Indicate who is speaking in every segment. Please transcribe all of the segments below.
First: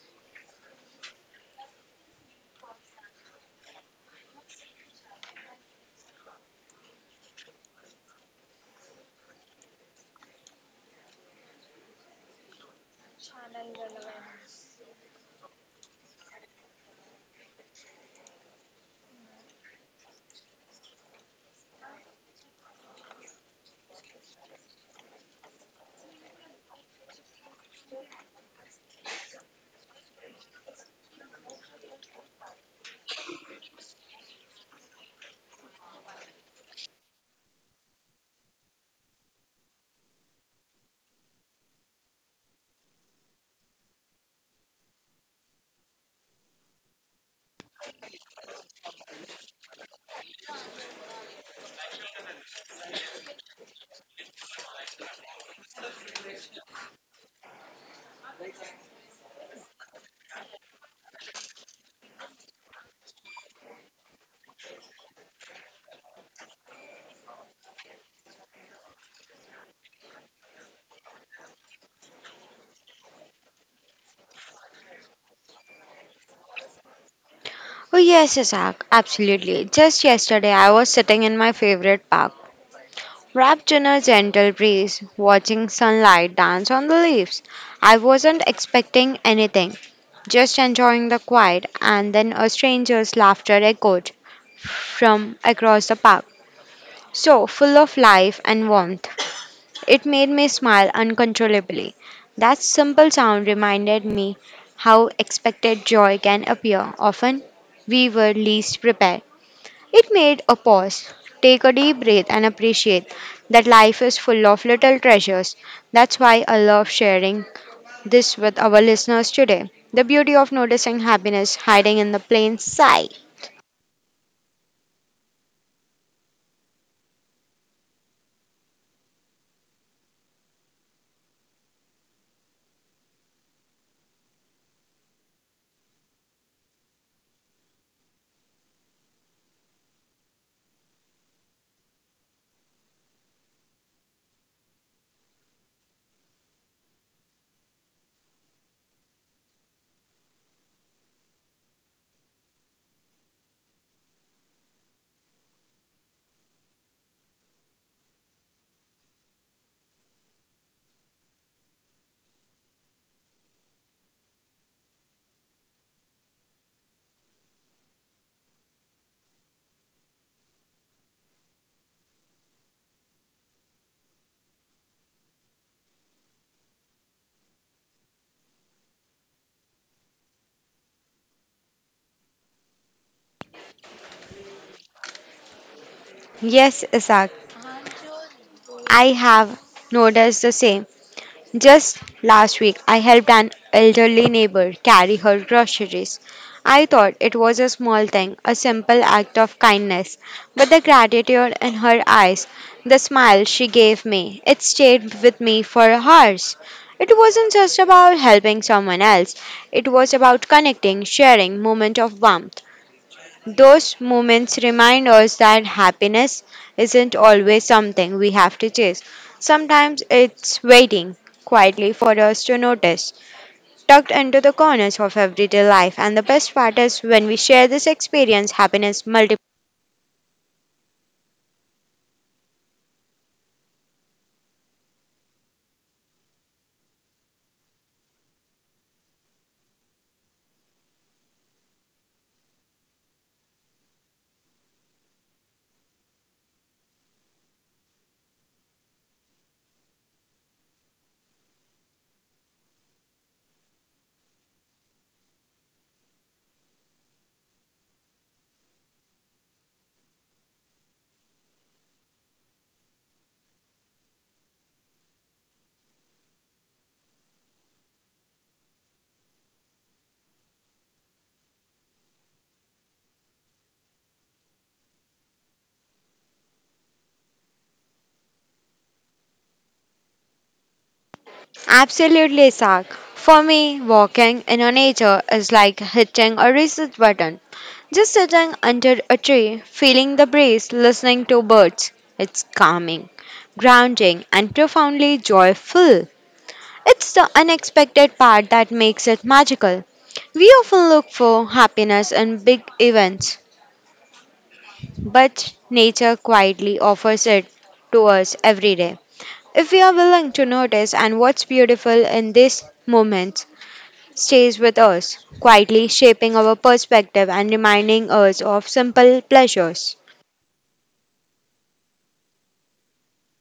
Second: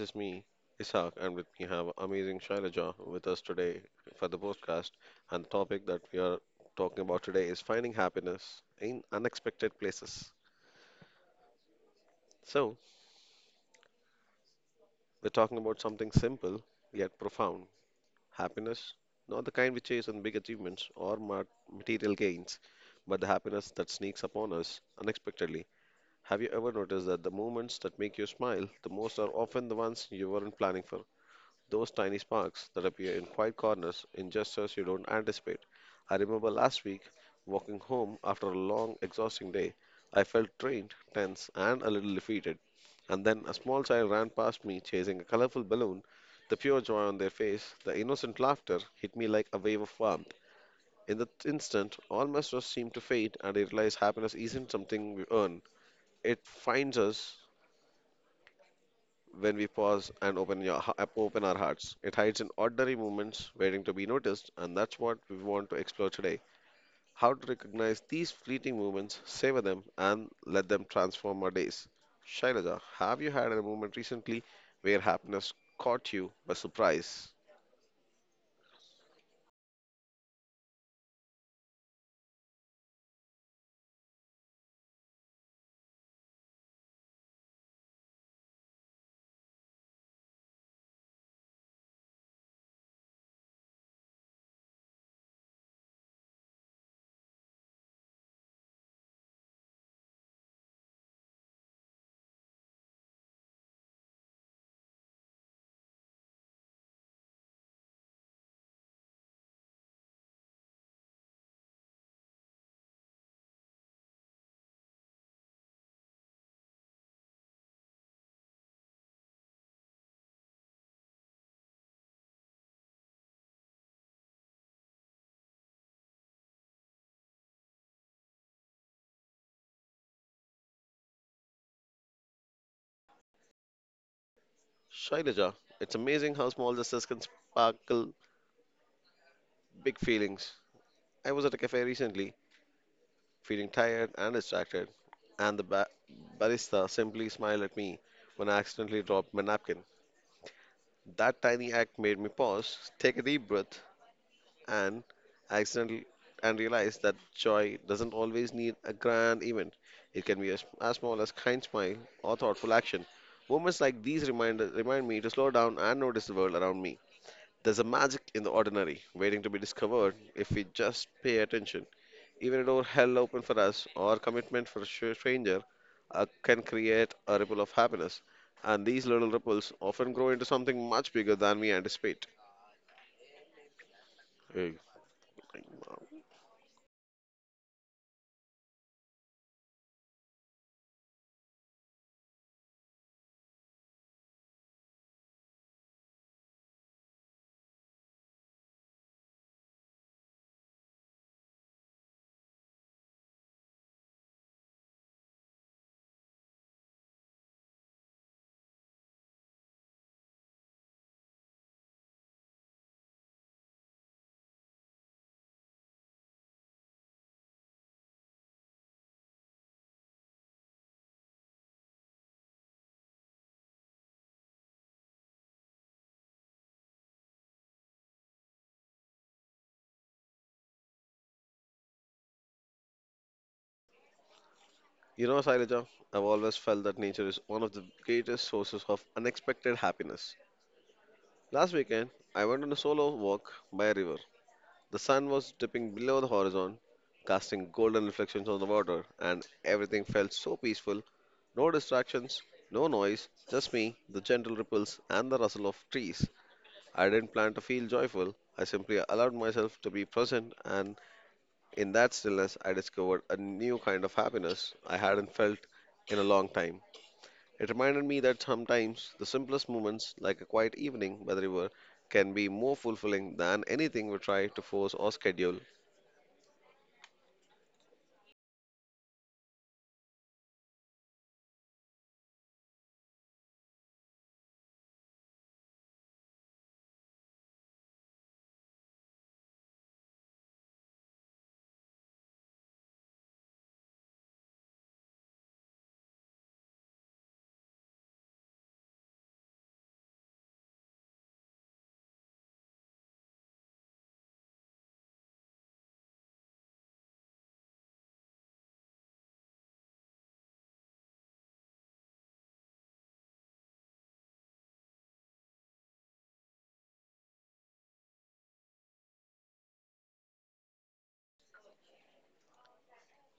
Speaker 1: is me, Ishaq, and with me have amazing Shailaja with us today for the podcast. And the topic that we are talking about today is finding happiness in unexpected places. So, we're talking about something simple yet profound happiness, not the kind we chase in big achievements or material gains, but the happiness that sneaks upon us unexpectedly. Have you ever noticed that the moments that make you smile the most are often the ones you weren't planning for? Those tiny sparks that appear in quiet corners in gestures you don't anticipate. I remember last week, walking home after a long, exhausting day. I felt drained, tense, and a little defeated. And then a small child ran past me chasing a colorful balloon. The pure joy on their face, the innocent laughter hit me like a wave of warmth. In that instant, all my stress seemed to fade, and I realized happiness isn't something we earn. It finds us when we pause and open our hearts. It hides in ordinary moments waiting to be noticed, and that's what we want to explore today. How to recognize these fleeting moments, savor them, and let them transform our days. Shailaja, have you had a moment recently where happiness caught you by surprise?
Speaker 2: Oh, yes, Isaac, absolutely. Just yesterday, I was sitting in my favorite park, wrapped in a gentle breeze, watching sunlight dance on the leaves. I wasn't expecting anything, just enjoying the quiet, and then a stranger's laughter echoed from across the park, so full of life and warmth. It made me smile uncontrollably. That simple sound reminded me how expected joy can appear. Often we were least prepared. It made a pause, take a deep breath, and appreciate that life is full of little treasures. That's why I love sharing this with our listeners today. The beauty of noticing happiness hiding in the plain sight.
Speaker 1: Shailaja, it's amazing how small gestures can sparkle big feelings. I was at a cafe recently feeling tired and distracted, and barista simply smiled at me when I accidentally dropped my napkin. That tiny act made me pause, take a deep breath, and accidentally and realize that joy doesn't always need a grand event. It can be as small as kind smile or thoughtful action. Moments like these remind me to slow down and notice the world around me. There's a magic in the ordinary, waiting to be discovered if we just pay attention. Even a door held open for us or commitment for a stranger can create a ripple of happiness. And these little ripples often grow into something much bigger than we anticipate. Hey,
Speaker 2: Yes, Isaac, I have noticed the same. Just last week, I helped an elderly neighbor carry her groceries. I thought it was a small thing, a simple act of kindness, but the gratitude in her eyes, the smile she gave me, it stayed with me for hours. It wasn't just about helping someone else, it was about connecting, sharing moment of warmth. Those moments remind us that happiness isn't always something we have to chase. Sometimes it's waiting quietly for us to notice, tucked into the corners of everyday life. And the best part is when we share this experience, happiness multiplies.
Speaker 1: you know, Sailaja, I've always felt that nature is one of the greatest sources of unexpected happiness. Last weekend, I went on a solo walk by a river. The sun was dipping below the horizon, casting golden reflections on the water, and everything felt so peaceful. No distractions, no noise, just me, the gentle ripples, and the rustle of trees. I didn't plan to feel joyful. I simply allowed myself to be present, and in that stillness, I discovered a new kind of happiness I hadn't felt in a long time. It reminded me that sometimes the simplest moments, like a quiet evening by the river, can be more fulfilling than anything we try to force or schedule.
Speaker 2: Absolutely, Sak. For me, walking in a nature is like hitting a reset button. Just sitting under a tree, feeling the breeze, listening to birds. It's calming, grounding, and profoundly joyful. It's the unexpected part that makes it magical. We often look for happiness in big events, but nature quietly offers it to us every day. If we are willing to notice and what's beautiful in these moments, stays with us, quietly shaping our perspective and reminding us of simple pleasures.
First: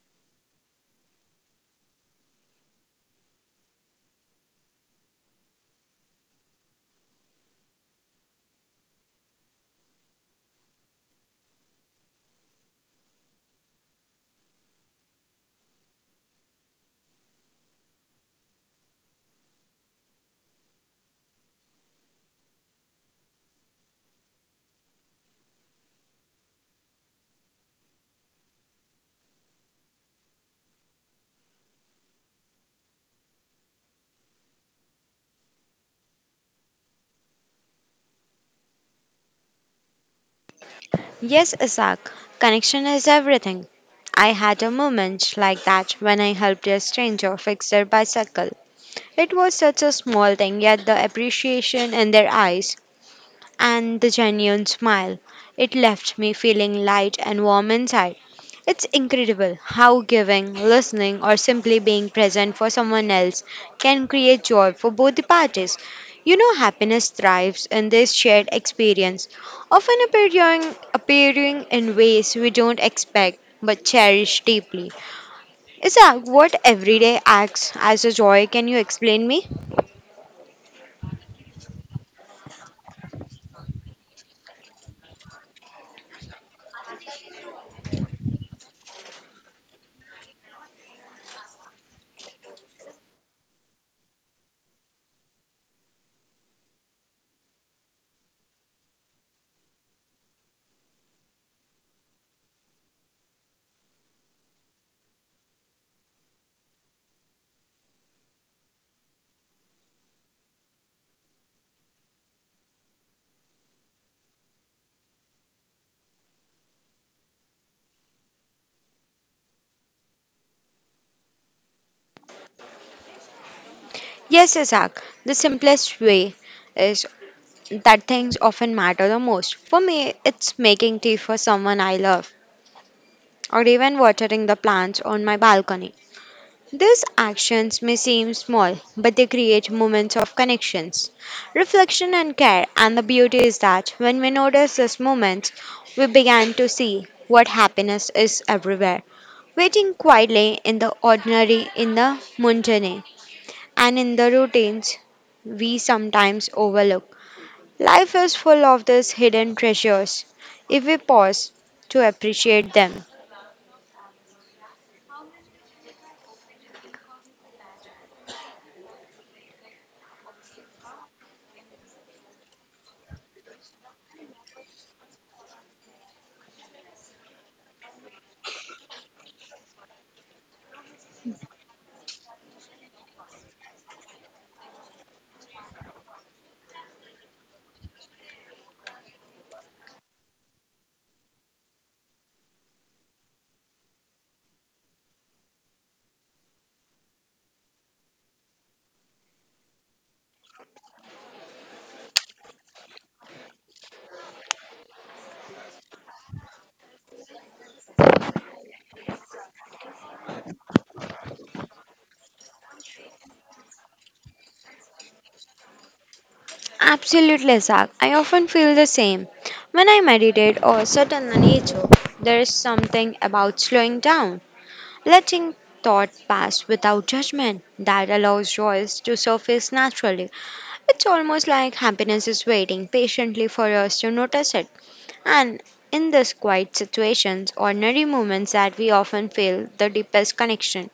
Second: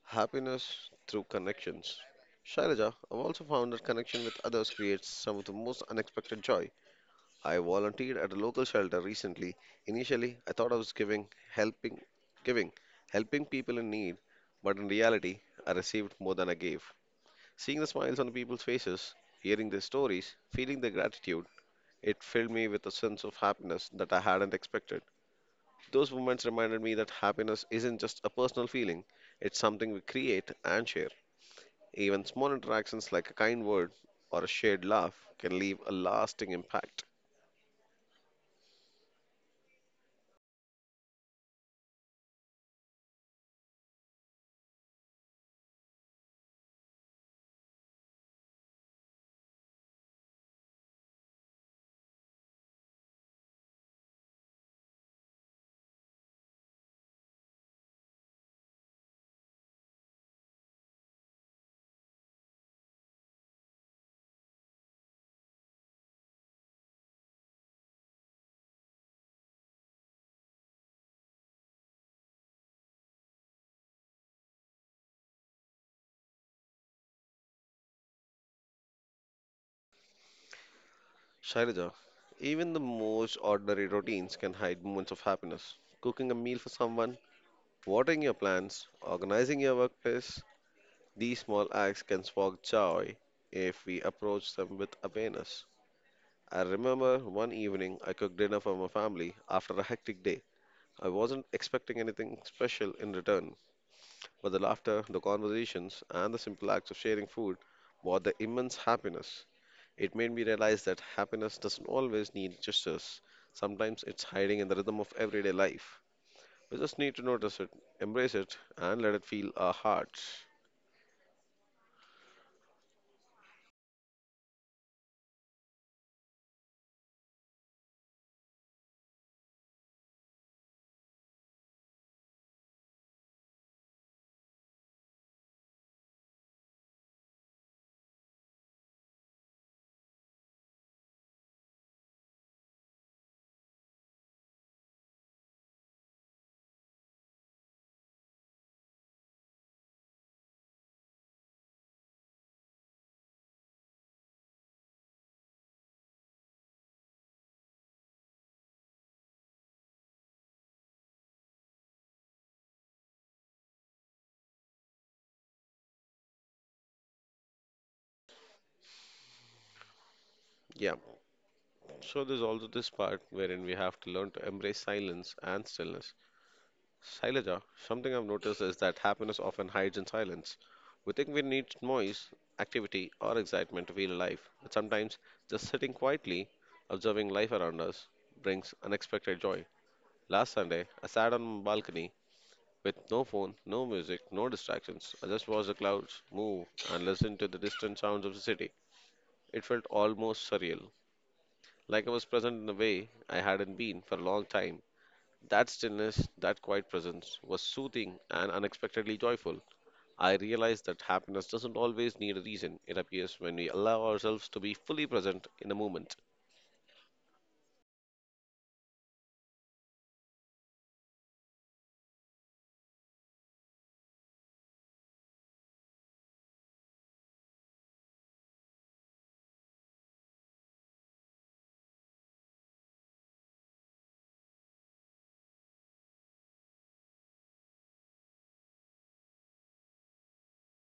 Speaker 1: Happiness through connections. Shailaja, I've also found that connection with others creates some of the most unexpected joy. I volunteered at a local shelter recently. Initially, I thought I was giving helping people in need, but in reality, I received more than I gave. Seeing the smiles on the people's faces, hearing their stories, feeling their gratitude, it filled me with a sense of happiness that I hadn't expected. Those moments reminded me that happiness isn't just a personal feeling, it's something we create and share. Even small interactions like a kind word or a shared laugh can leave a lasting impact.
Speaker 2: Yes, Isaac, connection is everything. I had a moment like that when I helped a stranger fix their bicycle. It was such a small thing, yet the appreciation in their eyes and the genuine smile. It left me feeling light and warm inside. It's incredible how giving, listening, or simply being present for someone else can create joy for both the parties. You know, happiness thrives in this shared experience, often appearing in ways we don't expect but cherish deeply. Isaac, what everyday acts as a joy can you explain me?
Speaker 1: Shailaja, even the most ordinary routines can hide moments of happiness. Cooking a meal for someone, watering your plants, organizing your workplace, these small acts can spark joy if we approach them with awareness. I remember one evening I cooked dinner for my family after a hectic day. I wasn't expecting anything special in return, but the laughter, the conversations, and the simple acts of sharing food brought the immense happiness. It made me realize that happiness doesn't always need gestures. Sometimes it's hiding in the rhythm of everyday life. We just need to notice it, embrace it, and let it feel our hearts.
Speaker 2: Yes, Isaac, the simplest way is that things often matter the most. For me, it's making tea for someone I love, or even watering the plants on my balcony. These actions may seem small, but they create moments of connections, reflection, and care. And the beauty is that when we notice these moments, we begin to see what happiness is everywhere, waiting quietly in the ordinary, in the mundane, and in the routines we sometimes overlook. Life is full of these hidden treasures if we pause to appreciate them.
Speaker 1: Yeah, so there's also this part wherein we have to learn to embrace silence and stillness. Shailaja, something I've noticed is that happiness often hides in silence. We think we need noise, activity, or excitement to feel alive, but sometimes just sitting quietly, observing life around us, brings unexpected joy. Last Sunday, I sat on my balcony with no phone, no music, no distractions. I just watched the clouds move and listened to the distant sounds of the city. It felt almost surreal, like I was present in a way I hadn't been for a long time. That stillness, that quiet presence, was soothing and unexpectedly joyful. I realized that happiness doesn't always need a reason. It appears when we allow ourselves to be fully present in the moment.
Speaker 2: Absolutely, Zach. I often feel the same. When I meditate or sit in the nature, there is something about slowing down, letting thought pass without judgment that allows joys to surface naturally. It's almost like happiness is waiting patiently for us to notice it. And in these quiet situations, ordinary moments that we often feel the deepest connection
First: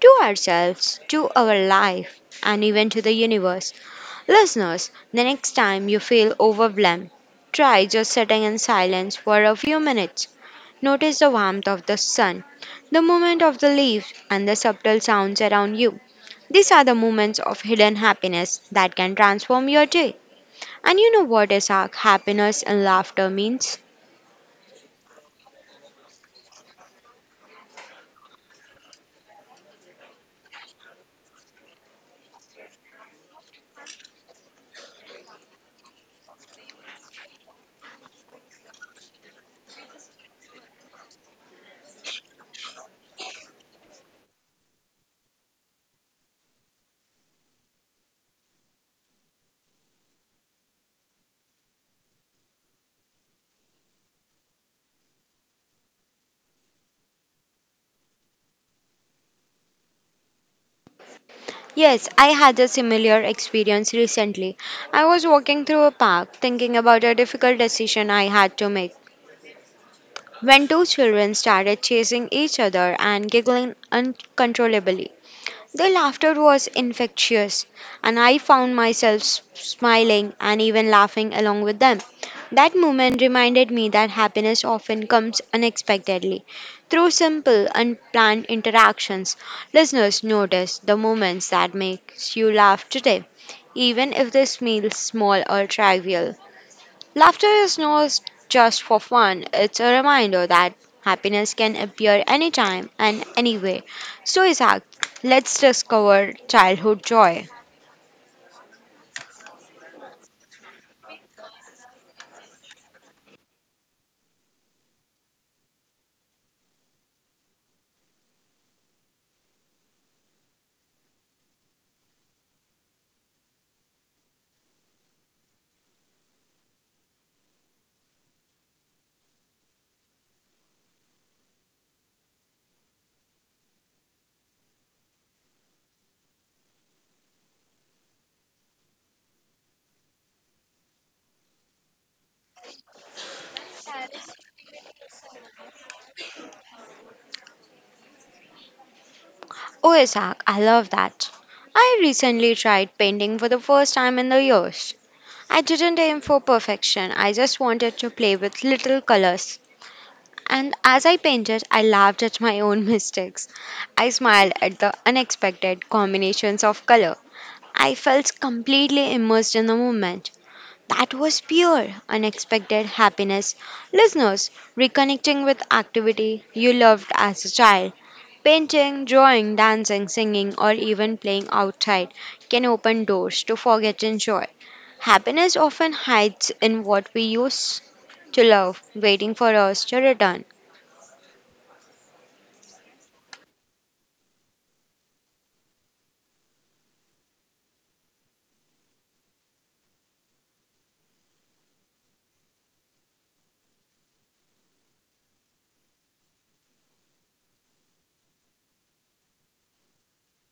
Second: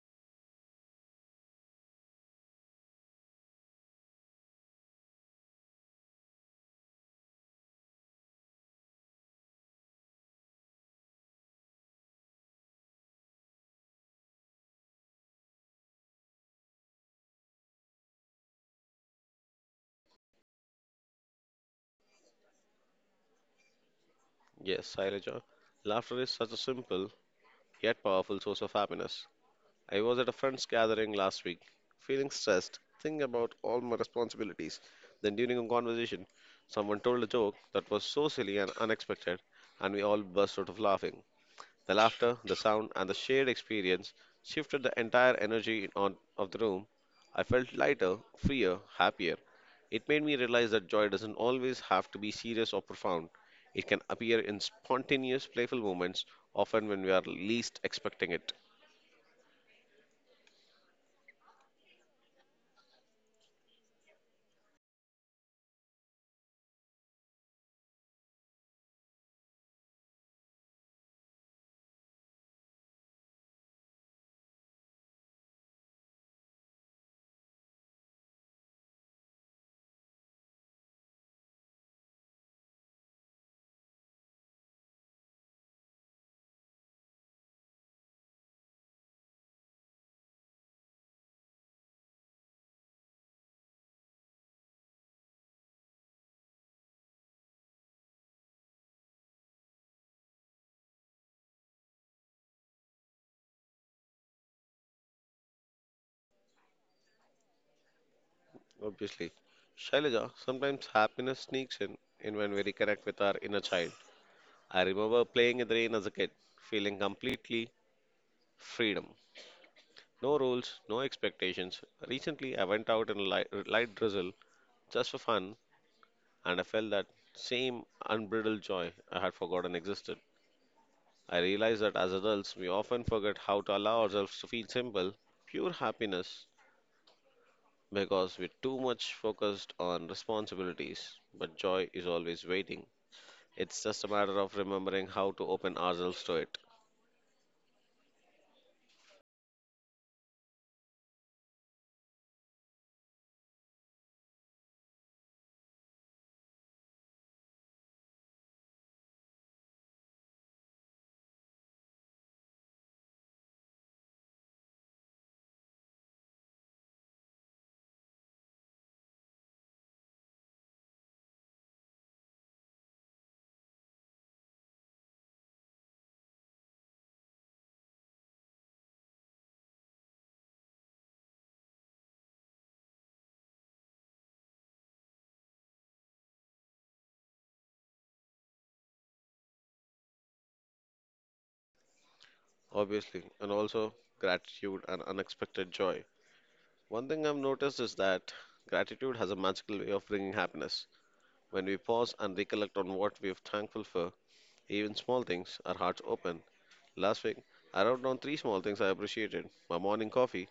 Speaker 2: to ourselves, to our life, and even to the universe. Listeners, the next time you feel overwhelmed, try just sitting in silence for a few minutes. Notice the warmth of the sun, the movement of the leaves, and the subtle sounds around you. These are the moments of hidden happiness that can transform your day. And you know what, Isaac, happiness and laughter means?
Speaker 1: Yes, Shailaja, laughter is such a simple yet powerful source of happiness. I was at a friend's gathering last week, feeling stressed, thinking about all my responsibilities. Then, during a conversation, someone told a joke that was so silly and unexpected, and we all burst out of laughing. The laughter, the sound, and the shared experience shifted the entire energy of the room. I felt lighter, freer, happier. It made me realize that joy doesn't always have to be serious or profound. It can appear in spontaneous, playful moments, often when we are least expecting it.
Speaker 2: Yes, I had a similar experience recently. I was walking through a park thinking about a difficult decision I had to make when two children started chasing each other and giggling uncontrollably. The laughter was infectious, and I found myself smiling and even laughing along with them. That moment reminded me that happiness often comes unexpectedly through simple, unplanned interactions. Listeners, notice the moments that makes you laugh today, even if they feel small or trivial. Laughter is not just for fun, it's a reminder that happiness can appear anytime and anywhere. So, Isaac, let's discover childhood joy.
Speaker 1: Obviously. Shailaja, sometimes happiness sneaks in when we reconnect with our inner child. I remember playing in the rain as a kid, feeling completely freedom. No rules, no expectations. Recently, I went out in a light drizzle just for fun, and I felt that same unbridled joy I had forgotten existed. I realized that as adults, we often forget how to allow ourselves to feel simple, pure happiness because we're too much focused on responsibilities, but joy is always waiting. It's just a matter of remembering how to open ourselves to it,
Speaker 2: Oh, Isaac, I love that. I recently tried painting for the first time in the years. I didn't aim for perfection, I just wanted to play with little colors. And as I painted, I laughed at my own mistakes. I smiled at the unexpected combinations of color. I felt completely immersed in the moment. That was pure, unexpected happiness. Listeners, reconnecting with activity you loved as a child. Painting, drawing, dancing, singing, or even playing outside can open doors to forgotten joy. Happiness often hides in what we used to love, waiting for us to return.
Speaker 1: obviously, and also gratitude and unexpected joy. One thing I've noticed is that gratitude has a magical way of bringing happiness. When we pause and recollect on what we're thankful for, even small things, our hearts open. Last week, I wrote down three small things I appreciated my morning coffee,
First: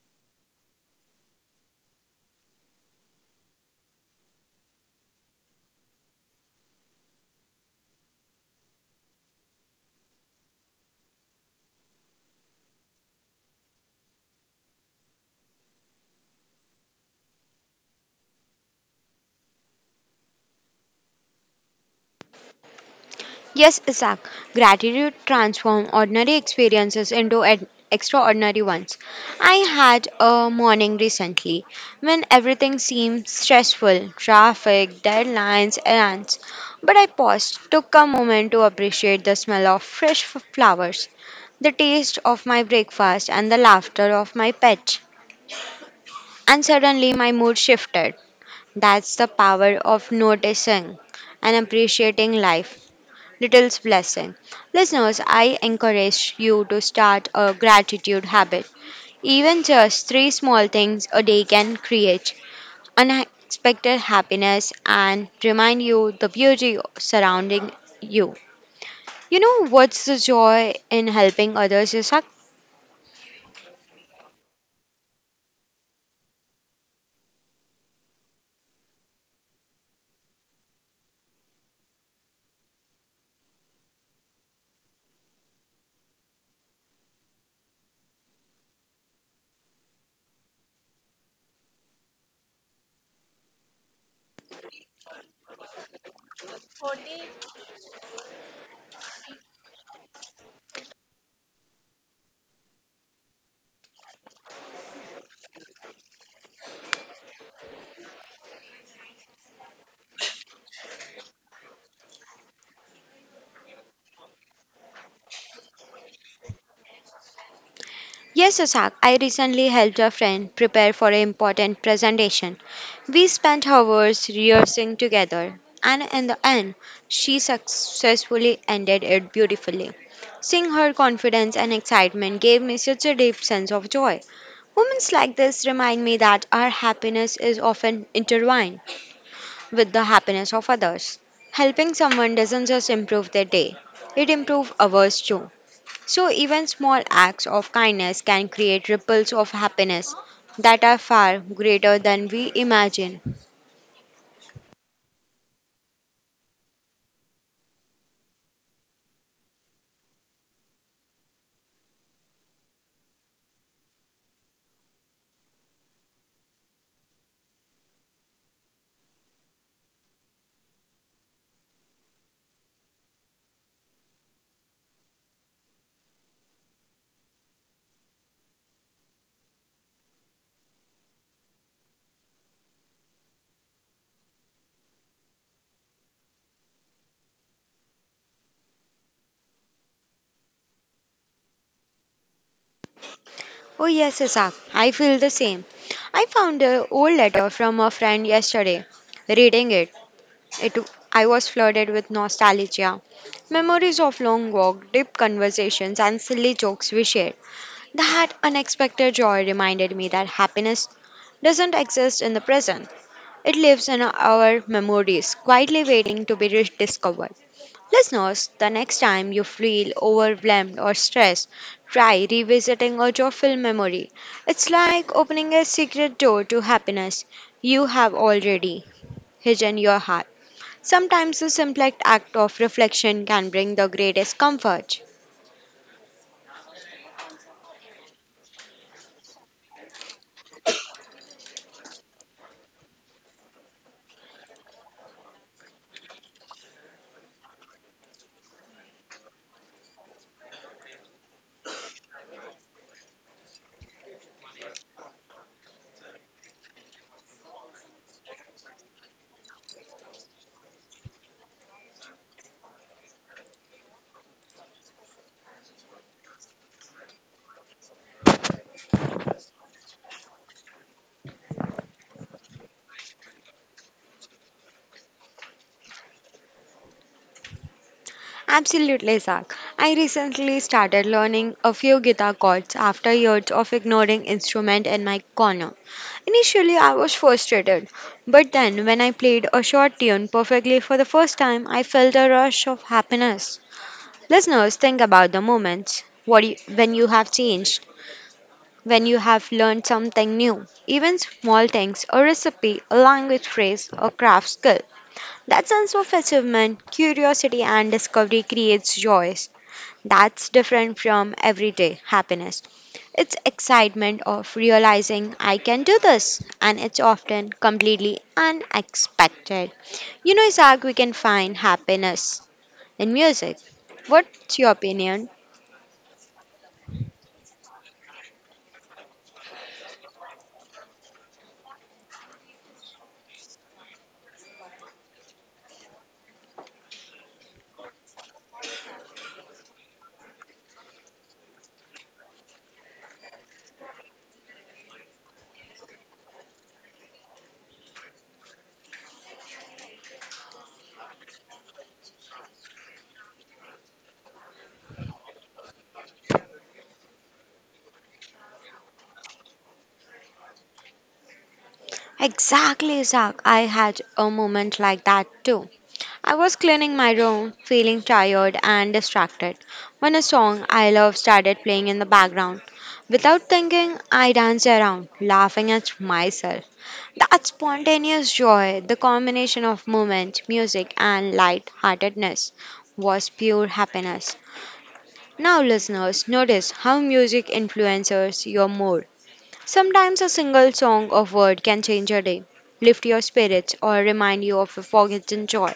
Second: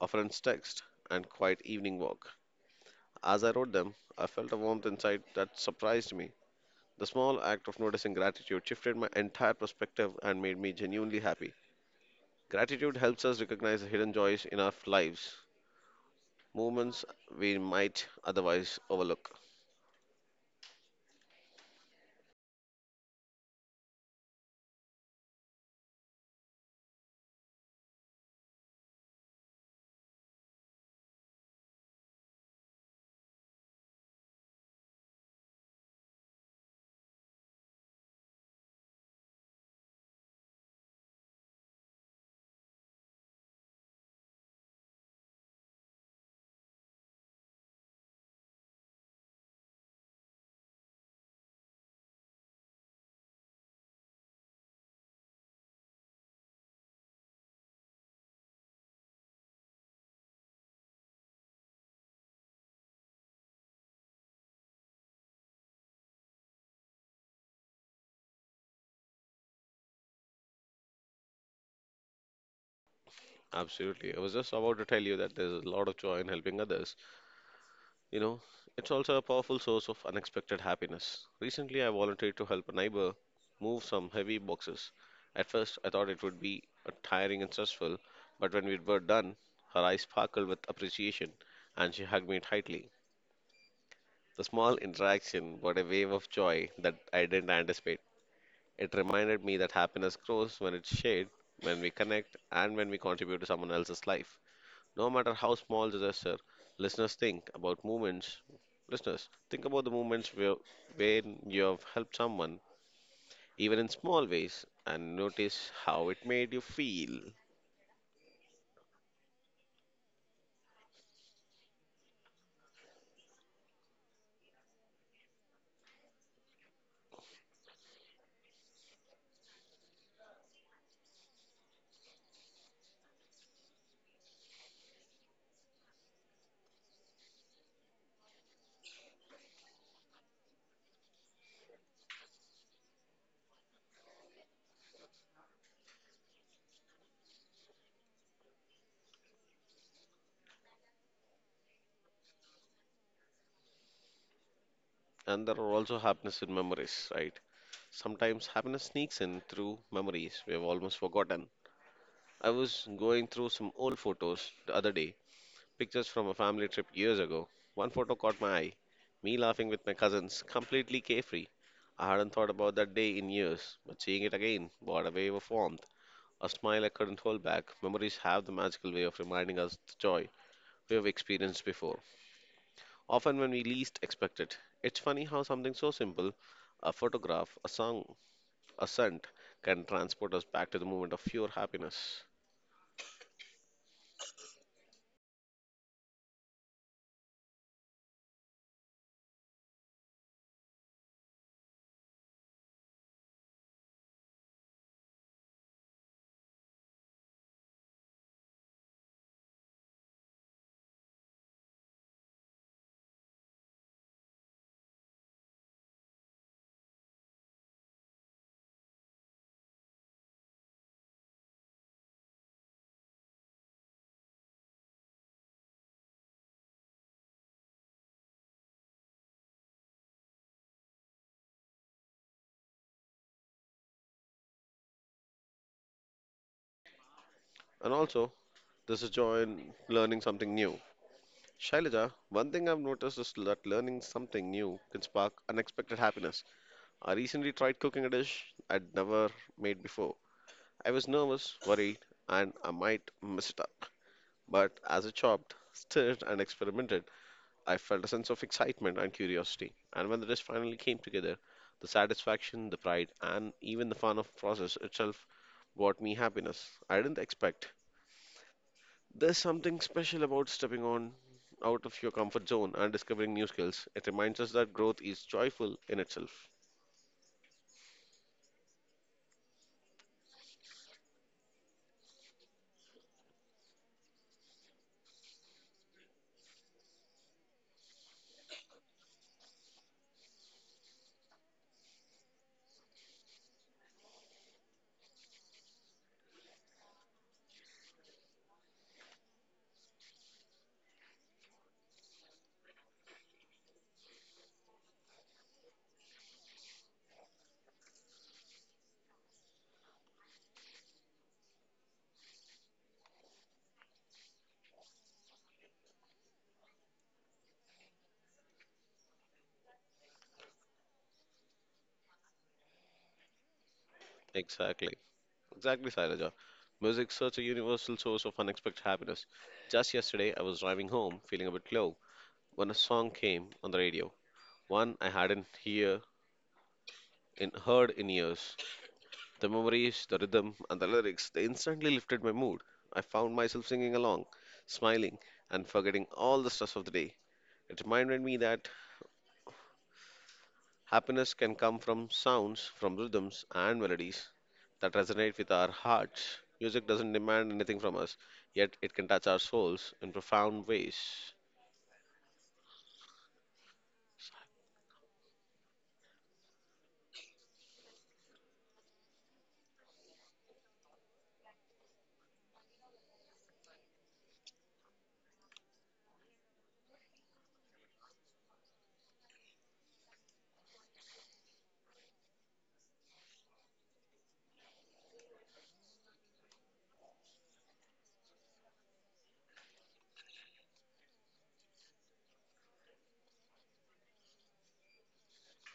Speaker 1: a friend's text, and quiet evening walk. As I wrote them, I felt a warmth inside that surprised me. The small act of noticing gratitude shifted my entire perspective and made me genuinely happy. Gratitude helps us recognize the hidden joys in our lives, moments we might otherwise overlook.
Speaker 2: Yes, Isaac, gratitude transforms ordinary experiences into an extraordinary ones. I had a morning recently when everything seemed stressful traffic, deadlines, errands. But I paused, took a moment to appreciate the smell of fresh flowers, the taste of my breakfast, and the laughter of my pet. And suddenly my mood shifted. That's the power of noticing and appreciating life. Little's blessing. Listeners, I encourage you to start a gratitude habit. Even just three small things a day can create unexpected happiness and remind you the beauty surrounding you. You know what's the joy in helping others, Isak?
Speaker 1: Absolutely. I was just about to tell you that there's a lot of joy in helping others. You know, it's also a powerful source of unexpected happiness. Recently, I volunteered to help a neighbor move some heavy boxes. At first, I thought it would be tiring and stressful, but when we were done, her eyes sparkled with appreciation and she hugged me tightly. The small interaction brought a wave of joy that I didn't anticipate. It reminded me that happiness grows when it's shared, when we connect, and when we contribute to someone else's life. No matter how small the gesture, listeners think about moments. Listeners, think about the moments where when you have helped someone, even in small ways, and notice how it made you feel.
Speaker 2: Yes, Asak, I recently helped a friend prepare for an important presentation. We spent hours rehearsing together, and in the end, she successfully ended it beautifully. Seeing her confidence and excitement gave me such a deep sense of joy. Moments like this remind me that our happiness is often intertwined with the happiness of others. Helping someone doesn't just improve their day, it improves ours too. So, even small acts of kindness can create ripples of happiness that are far greater than we imagine.
Speaker 1: And there are also happiness in memories, right? Sometimes happiness sneaks in through memories we have almost forgotten. I was going through some old photos the other day, pictures from a family trip years ago. One photo caught my eye me laughing with my cousins, completely carefree. I hadn't thought about that day in years, but seeing it again brought a wave of warmth, a smile I couldn't hold back. Memories have the magical way of reminding us the joy we have experienced before, often when we least expect it. It's funny how something so simple, a photograph, a song, a scent, can transport us back to the moment of pure happiness.
Speaker 2: Oh, yes, Isaac, I feel the same. I found an old letter from a friend yesterday. Reading it, it I was flooded with nostalgia. Memories of long walk, deep conversations, and silly jokes we shared. That unexpected joy reminded me that happiness doesn't exist in the present. It lives in our memories, quietly waiting to be rediscovered. Listeners, the next time you feel overwhelmed or stressed, try revisiting a joyful memory. It's like opening a secret door to happiness you have already hidden your heart. Sometimes the simplest act of reflection can bring the greatest comfort.
Speaker 1: And also, there's a joy in learning something new. Shailaja, one thing I've noticed is that learning something new can spark unexpected happiness. I recently tried cooking a dish I'd never made before. I was nervous, worried, and I might mess it up. But as I chopped, stirred, and experimented, I felt a sense of excitement and curiosity. And when the dish finally came together, the satisfaction, the pride, and even the fun of process itself brought me happiness I didn't expect. There's something special about stepping on out of your comfort zone and discovering new skills. It reminds us that growth is joyful in itself.
Speaker 2: Absolutely, Zach. I recently started learning a few guitar chords after years of ignoring instrument in my corner. Initially, I was frustrated, but then when I played a short tune perfectly for the first time, I felt a rush of happiness. Listeners, think about the moments when you have changed, when you have learned something new. Even small things, a recipe, a language phrase, a craft skill that sense of achievement, curiosity, and discovery creates joys. That's different from everyday happiness. It's excitement of realizing I can do this, and it's often completely unexpected. You know, Isaac, we can find happiness in music. What's your
Speaker 1: Exactly.
Speaker 2: opinion?
Speaker 1: Exactly, Sailaja. Music's such a universal source of unexpected happiness. Just yesterday, I was driving home feeling a bit low when a song came on the radio. One I hadn't hear in, heard in years. The memories, the rhythm, and the lyrics, they instantly lifted my mood. I found myself singing along, smiling, and forgetting all the stress of the day. It reminded me that happiness can come from sounds, from rhythms and melodies that resonate with our hearts. Music doesn't demand anything from us, yet it can touch our souls in profound ways.
Speaker 2: Exactly, Isaac. I had a moment like that too. I was cleaning my room, feeling tired and distracted, when a song I love started playing in the background. Without thinking, I danced around, laughing at myself. That spontaneous joy, the combination of movement, music, and light-heartedness, was pure happiness. Now, listeners, notice how music influences your mood. Sometimes a single song or word can change your day, lift your spirits, or remind you of a forgotten joy.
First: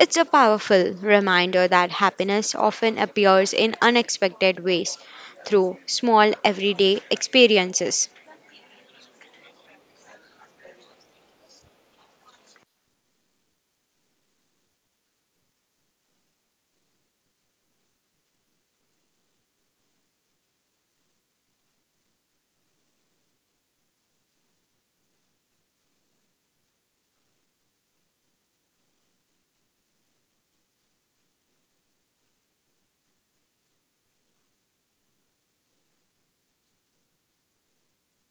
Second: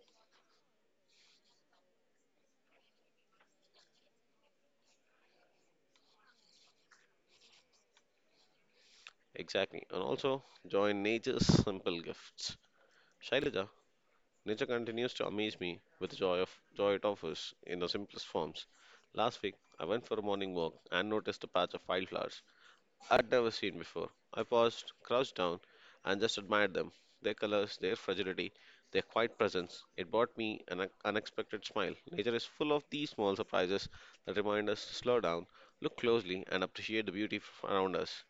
Speaker 2: It's a powerful reminder that happiness often appears in unexpected ways through small everyday experiences.
Speaker 1: Exactly. And also, joy in nature's simple gifts. Shailaja, nature continues to amaze me with the joy it offers in the simplest forms. Last week, I went for a morning walk and noticed a patch of wildflowers I'd never seen before. I paused, crouched down, and just admired them, their colors, their fragility, their quiet presence. It brought me an unexpected smile. Nature is full of these small surprises that remind us to slow down, look closely, and appreciate the beauty around us.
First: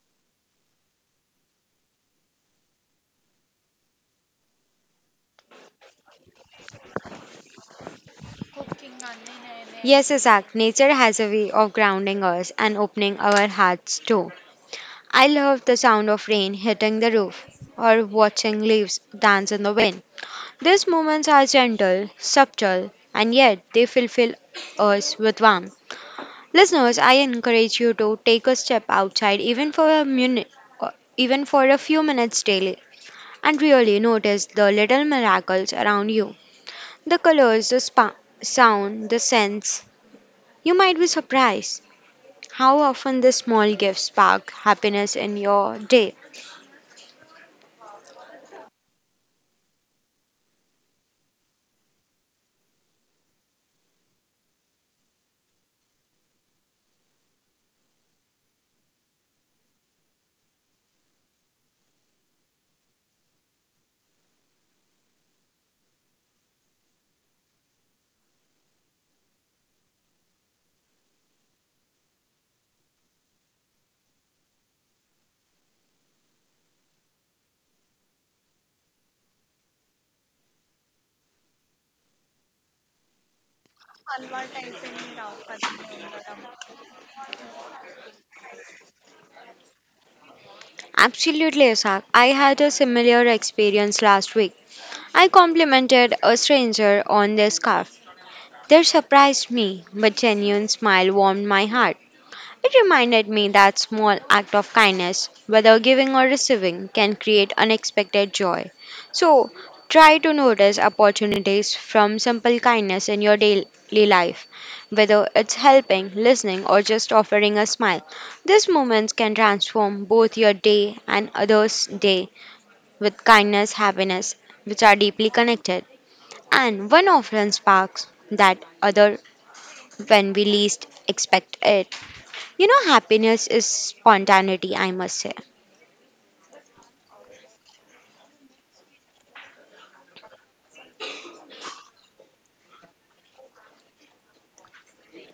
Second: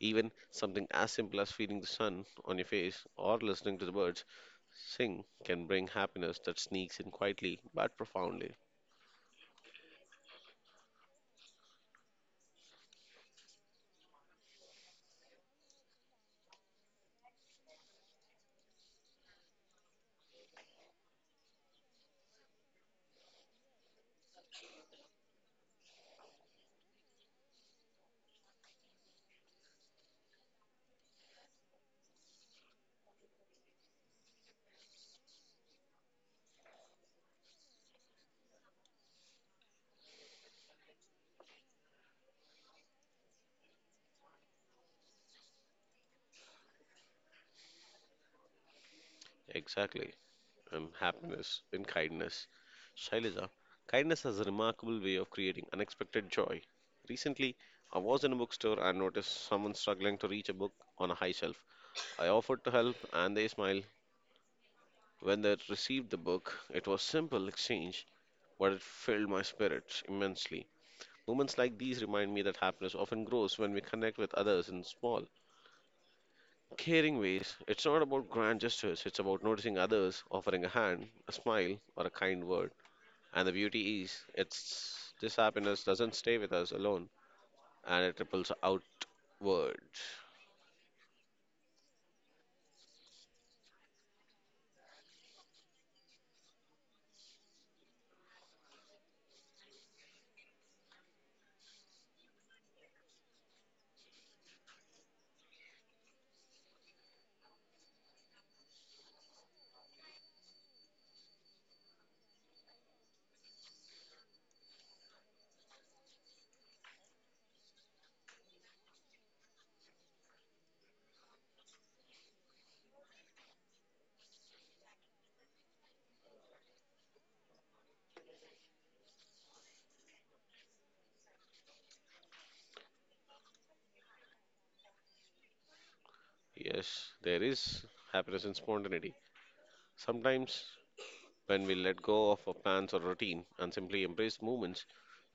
Speaker 1: Even something as simple as feeling the sun on your face or listening to the birds sing can bring happiness that sneaks in quietly but profoundly.
Speaker 2: Yes, Isaac, nature has a way of grounding us and opening our hearts too. I love the sound of rain hitting the roof or watching leaves dance in the wind. These moments are gentle, subtle, and yet they fulfill us with warmth. Listeners, I encourage you to take a step outside even for a few minutes daily and really notice the little miracles around you the colors, the sound, the scents. You might be surprised how often the small gifts spark happiness in your day.
Speaker 1: Exactly. And happiness in kindness. Shailaja, kindness has a remarkable way of creating unexpected joy. Recently, I was in a bookstore and noticed someone struggling to reach a book on a high shelf. I offered to help and they smiled. When they received the book, it was simple exchange, but it filled my spirit immensely. Moments like these remind me that happiness often grows when we connect with others in small, caring ways. It's not about grand gestures, it's about noticing others, offering a hand, a smile, or a kind word. And the beauty is, it's this happiness doesn't stay with us alone, and it ripples outward.
Speaker 2: Absolutely, Asak. I had a similar experience last week. I complimented a stranger on their scarf. They surprised me, but genuine smile warmed my heart. It reminded me that small act of kindness, whether giving or receiving, can create unexpected joy. So, try to notice opportunities from simple kindness in your daily life, whether it's helping, listening, or just offering a smile. These moments can transform both your day and others' day with kindness, happiness, which are deeply connected. And one often sparks that other when we least expect it. You know, happiness is spontaneity, I must say.
Speaker 1: Yes, there is happiness in spontaneity. Sometimes, when we let go of our plans or routine and simply embrace moments,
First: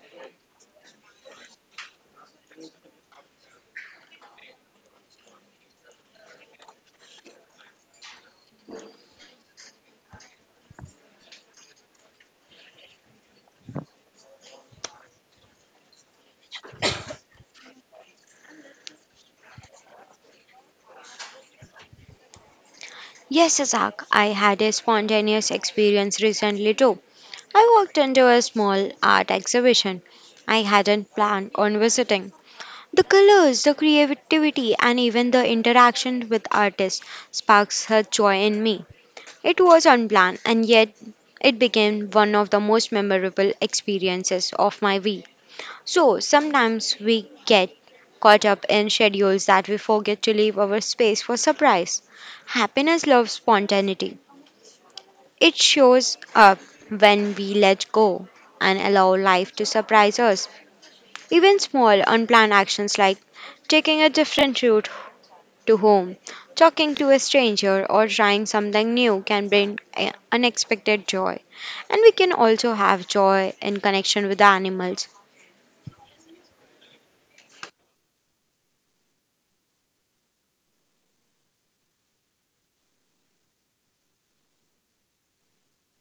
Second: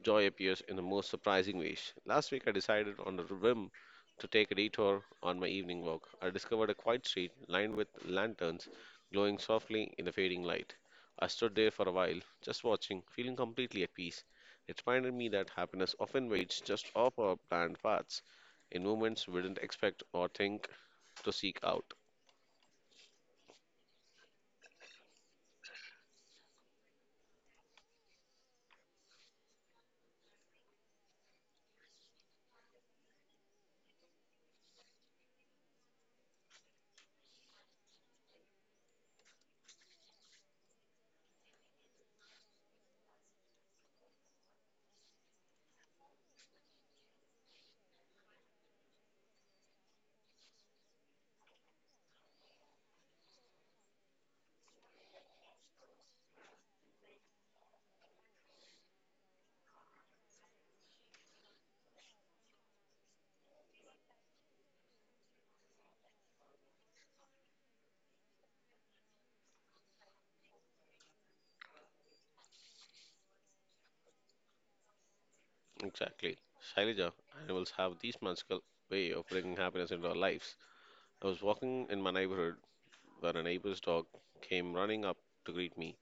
Speaker 1: joy appears in the most surprising ways. Last week, I decided on a whim to take a detour on my evening walk. I discovered a quiet street lined with lanterns glowing softly in the fading light. I stood there for a while, just watching, feeling completely at peace. It reminded me that happiness often waits just off our planned paths, in moments we didn't expect or think to seek out.
Speaker 2: Yes, Azak, I had a spontaneous experience recently too. I walked into a small art exhibition I hadn't planned on visiting. The colors, the creativity, and even the interaction with artists sparks her joy in me. It was unplanned, and yet it became one of the most memorable experiences of my week. So sometimes we get caught up in schedules that we forget to leave our space for surprise. Happiness loves spontaneity. It shows up when we let go and allow life to surprise us. Even small, unplanned actions like taking a different route to home, talking to a stranger, or trying something new can bring unexpected joy. And we can also have joy in connection with the animals.
Speaker 1: Exactly. Shailaja, animals have this magical way of bringing happiness into our lives. I was walking in my neighborhood when a neighbor's dog came running up to greet me,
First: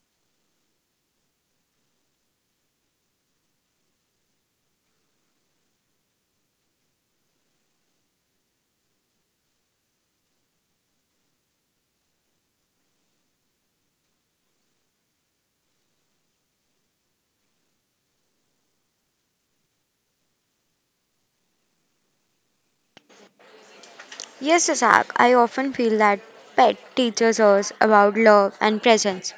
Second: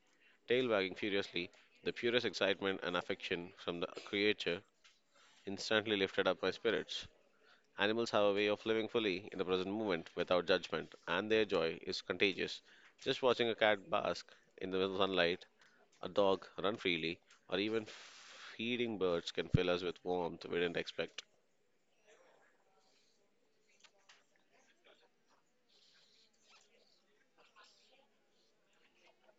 Speaker 1: tail wagging furiously. The purest excitement and affection from the creature instantly lifted up my spirits. Animals have a way of living fully in the present moment without judgment, and their joy is contagious. Just watching a cat bask in the sunlight, a dog run freely, or even feeding birds can fill us with warmth we didn't expect.
Speaker 2: Yes, Isaac, I often feel that pet teaches us about love and presence.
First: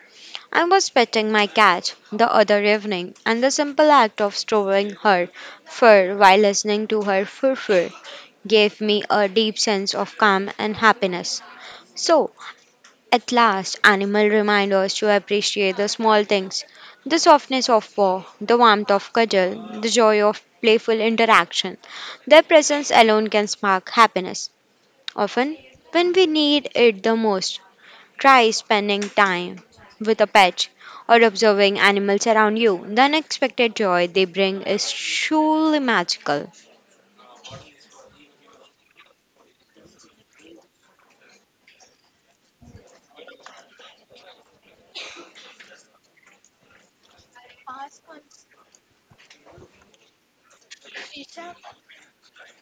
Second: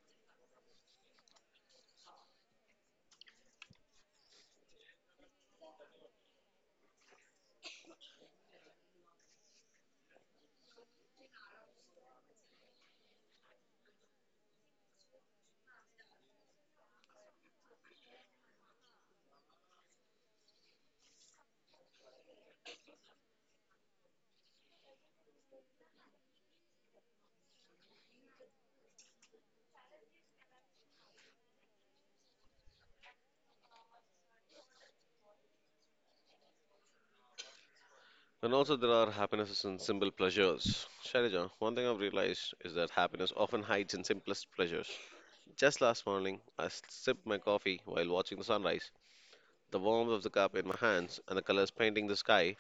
Speaker 2: I was petting my cat the other evening, and the simple act of stroking her fur while listening to her fur gave me a deep sense of calm and happiness. So, at last, animal remind us to appreciate the small things, the softness of paw, the warmth of cuddle, the joy of playful interaction. Their presence alone can spark happiness. Often, when we need it the most, try spending time with a pet or observing animals around you. The unexpected joy they bring is truly magical.
Speaker 1: And also, there are happinesses and simple pleasures. Shailaja, one thing I've realized is that happiness often hides in simplest pleasures. Just last morning, I sipped my coffee while watching the sunrise. The warmth of the cup in my hands and the colors painting the sky,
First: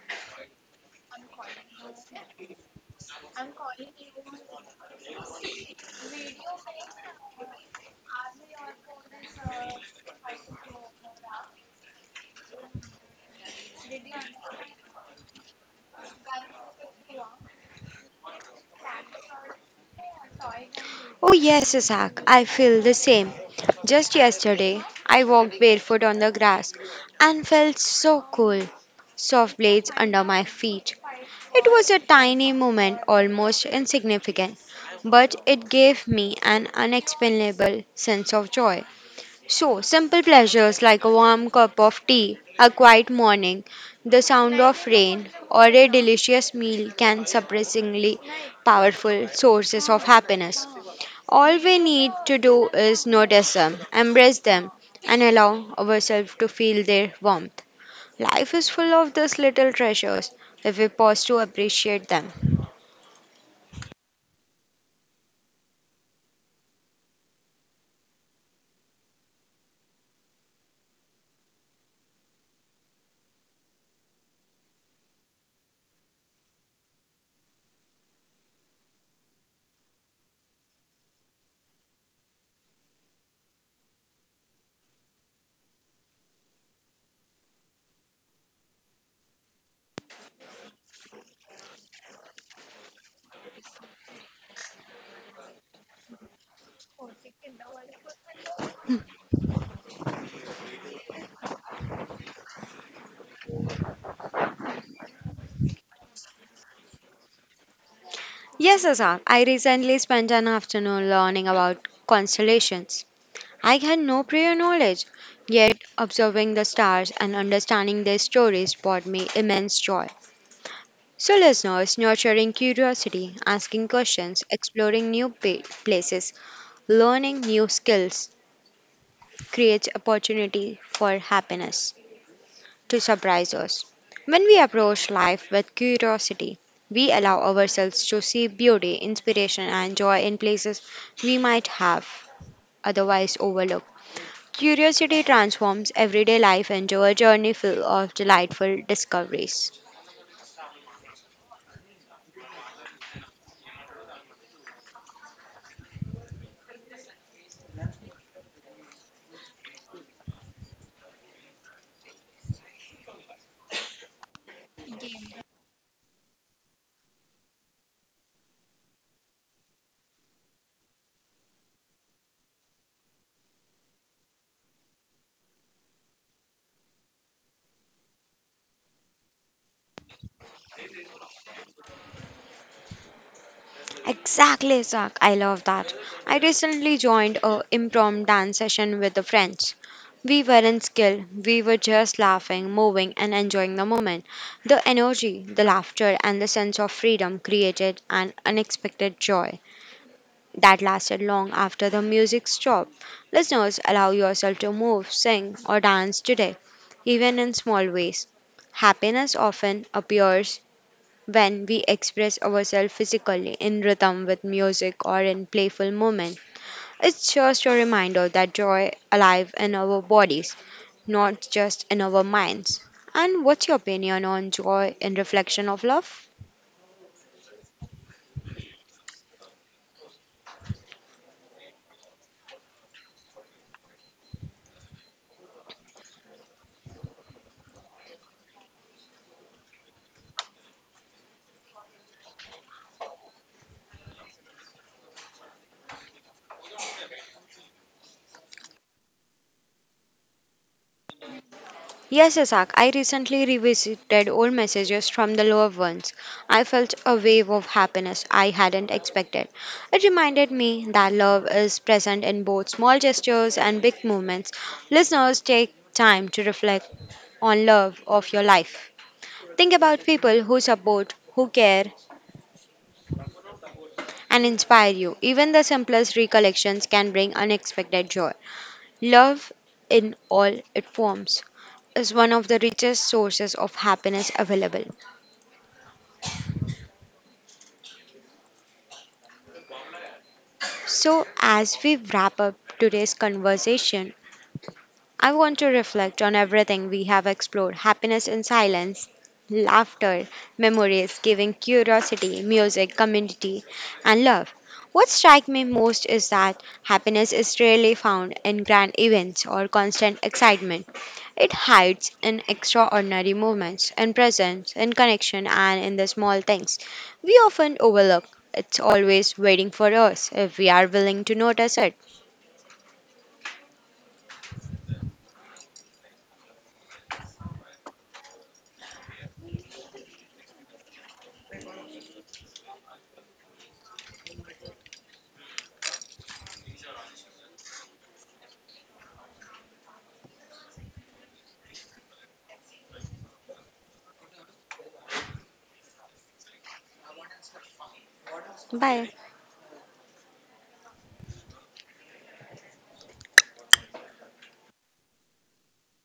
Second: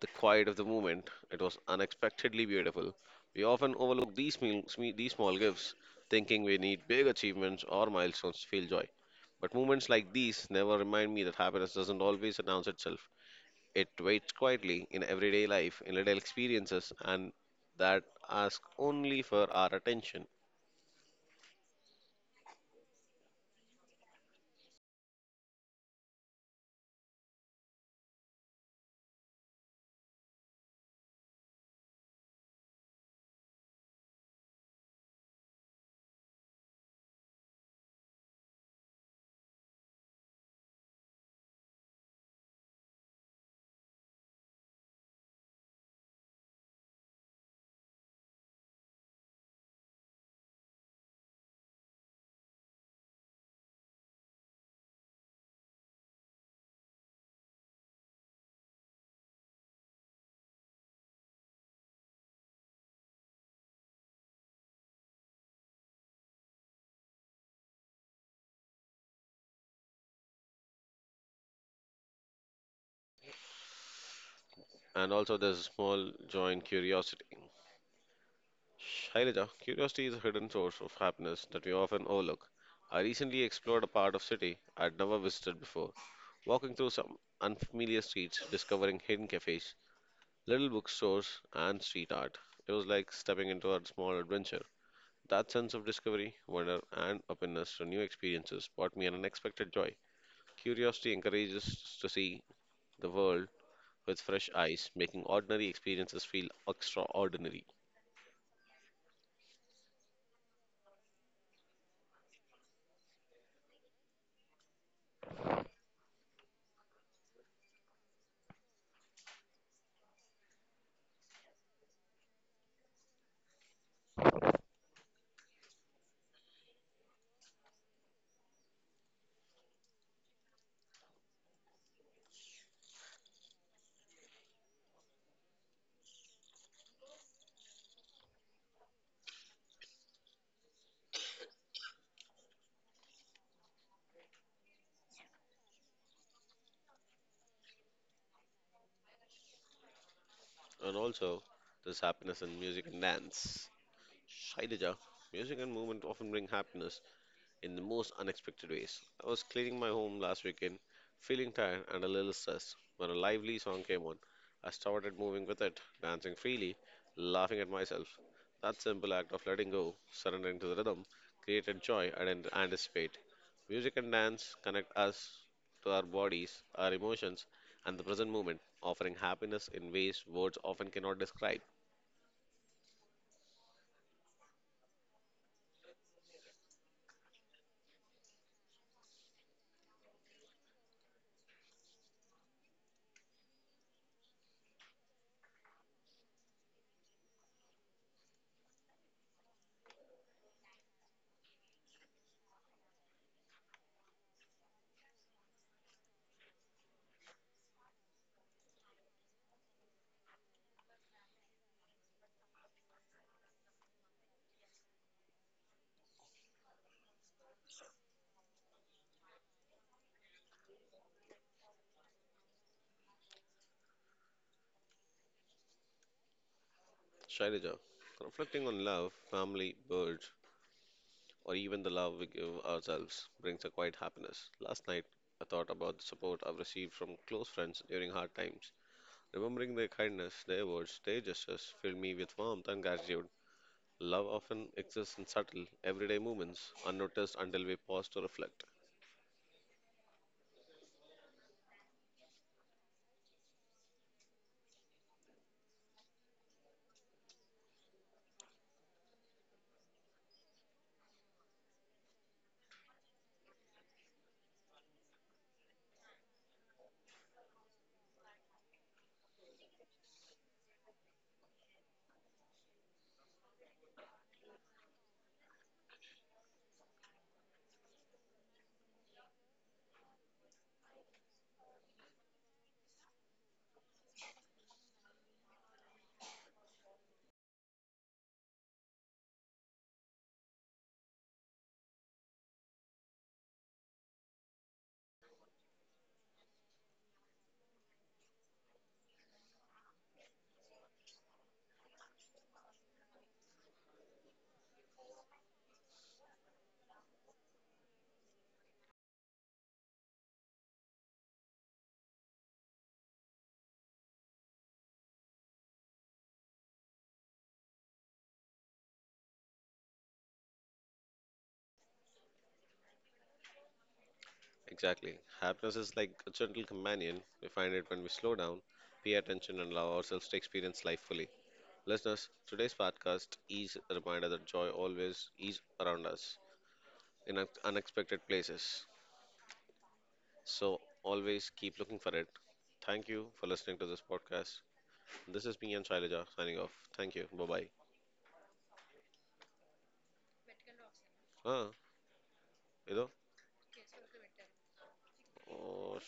Speaker 1: the quiet of the moment, it was unexpectedly beautiful. We often overlook these, these small gifts, thinking we need big achievements or milestones to feel joy. But moments like these never remind me that happiness doesn't always announce itself. It waits quietly in everyday life, in little experiences, and that ask only for our attention.
Speaker 2: Oh, yes, Isaac, I feel the same. Just yesterday, I walked barefoot on the grass and felt so cool, soft blades under my feet. It was a tiny moment, almost insignificant, but it gave me an unexplainable sense of joy. So, simple pleasures like a warm cup of tea, a quiet morning, the sound of rain, or a delicious meal can surprisingly powerful sources of happiness. All we need to do is notice them, embrace them, and allow ourselves to feel their warmth. Life is full of these little treasures if we pause to appreciate them.
Speaker 1: And also, there's a small joy in curiosity. Shailaja, curiosity is a hidden source of happiness that we often overlook. I recently explored a part of city I'd never visited before, walking through some unfamiliar streets, discovering hidden cafes, little bookstores, and street art. It was like stepping into a small adventure. That sense of discovery, wonder, and openness to new experiences brought me an unexpected joy. Curiosity encourages us to see the world with fresh eyes, making ordinary experiences feel extraordinary.
Speaker 2: Yes, Azar, I recently spent an afternoon learning about constellations. I had no prior knowledge, yet observing the stars and understanding their stories brought me immense joy. So, listeners, nurturing curiosity, asking questions, exploring new places, learning new skills creates opportunity for happiness to surprise us. When we approach life with curiosity, we allow ourselves to see beauty, inspiration, and joy in places we might have otherwise overlooked. Curiosity transforms everyday life into a journey full of delightful discoveries.
Speaker 1: And also, there's happiness in music and dance. Shailaja, music and movement often bring happiness in the most unexpected ways. I was cleaning my home last weekend, feeling tired and a little stressed, when a lively song came on. I started moving with it, dancing freely, laughing at myself. That simple act of letting go, surrendering to the rhythm, created joy I didn't anticipate. Music and dance connect us to our bodies, our emotions, and the present moment, offering happiness in ways words often cannot describe.
Speaker 2: Exactly, Zach. I love that. I recently joined a impromptu dance session with the friends. We weren't skilled. We were just laughing, moving, and enjoying the moment. The energy, the laughter, and the sense of freedom created an unexpected joy that lasted long after the music stopped. Listeners, allow yourself to move, sing, or dance today, even in small ways. Happiness often appears when we express ourselves physically in rhythm with music or in playful moments. It's just a reminder that joy alive in our bodies, not just in our minds. And what's your opinion on joy in reflection of love?
Speaker 1: Shailaja, reflecting on love, family, birds, or even the love we give ourselves brings a quiet happiness. Last night, I thought about the support I've received from close friends during hard times. Remembering their kindness, their words, their gestures filled me with warmth and gratitude. Love often exists in subtle, everyday moments, unnoticed until we pause to reflect.
Speaker 2: Yes, Isaac, I recently revisited old messages from the loved ones. I felt a wave of happiness I hadn't expected. It reminded me that love is present in both small gestures and big movements. Listeners, take time to reflect on love of your life. Think about people who support, who care, and inspire you. Even the simplest recollections can bring unexpected joy. Love, in all its forms, is one of the richest sources of happiness available. So, as we wrap up today's conversation, I want to reflect on everything we have explored happiness in silence, laughter, memories, giving, curiosity, music, community, and love. What strikes me most is that happiness is rarely found in grand events or constant excitement. It hides in extraordinary moments, in presence, in connection, and in the small things we often overlook. It's always waiting for us if we are willing to notice it.
Speaker 1: Exactly. Happiness is like a gentle companion. We find it when we slow down, pay attention, and allow ourselves to experience life fully. Listeners, today's podcast is a reminder that joy always is around us in unexpected places. So always keep looking for it. Thank you for listening to this podcast. This is me and Shailaja signing off. Thank you. Bye bye.
Speaker 2: Bye.
Speaker 1: Ah, you know, oh,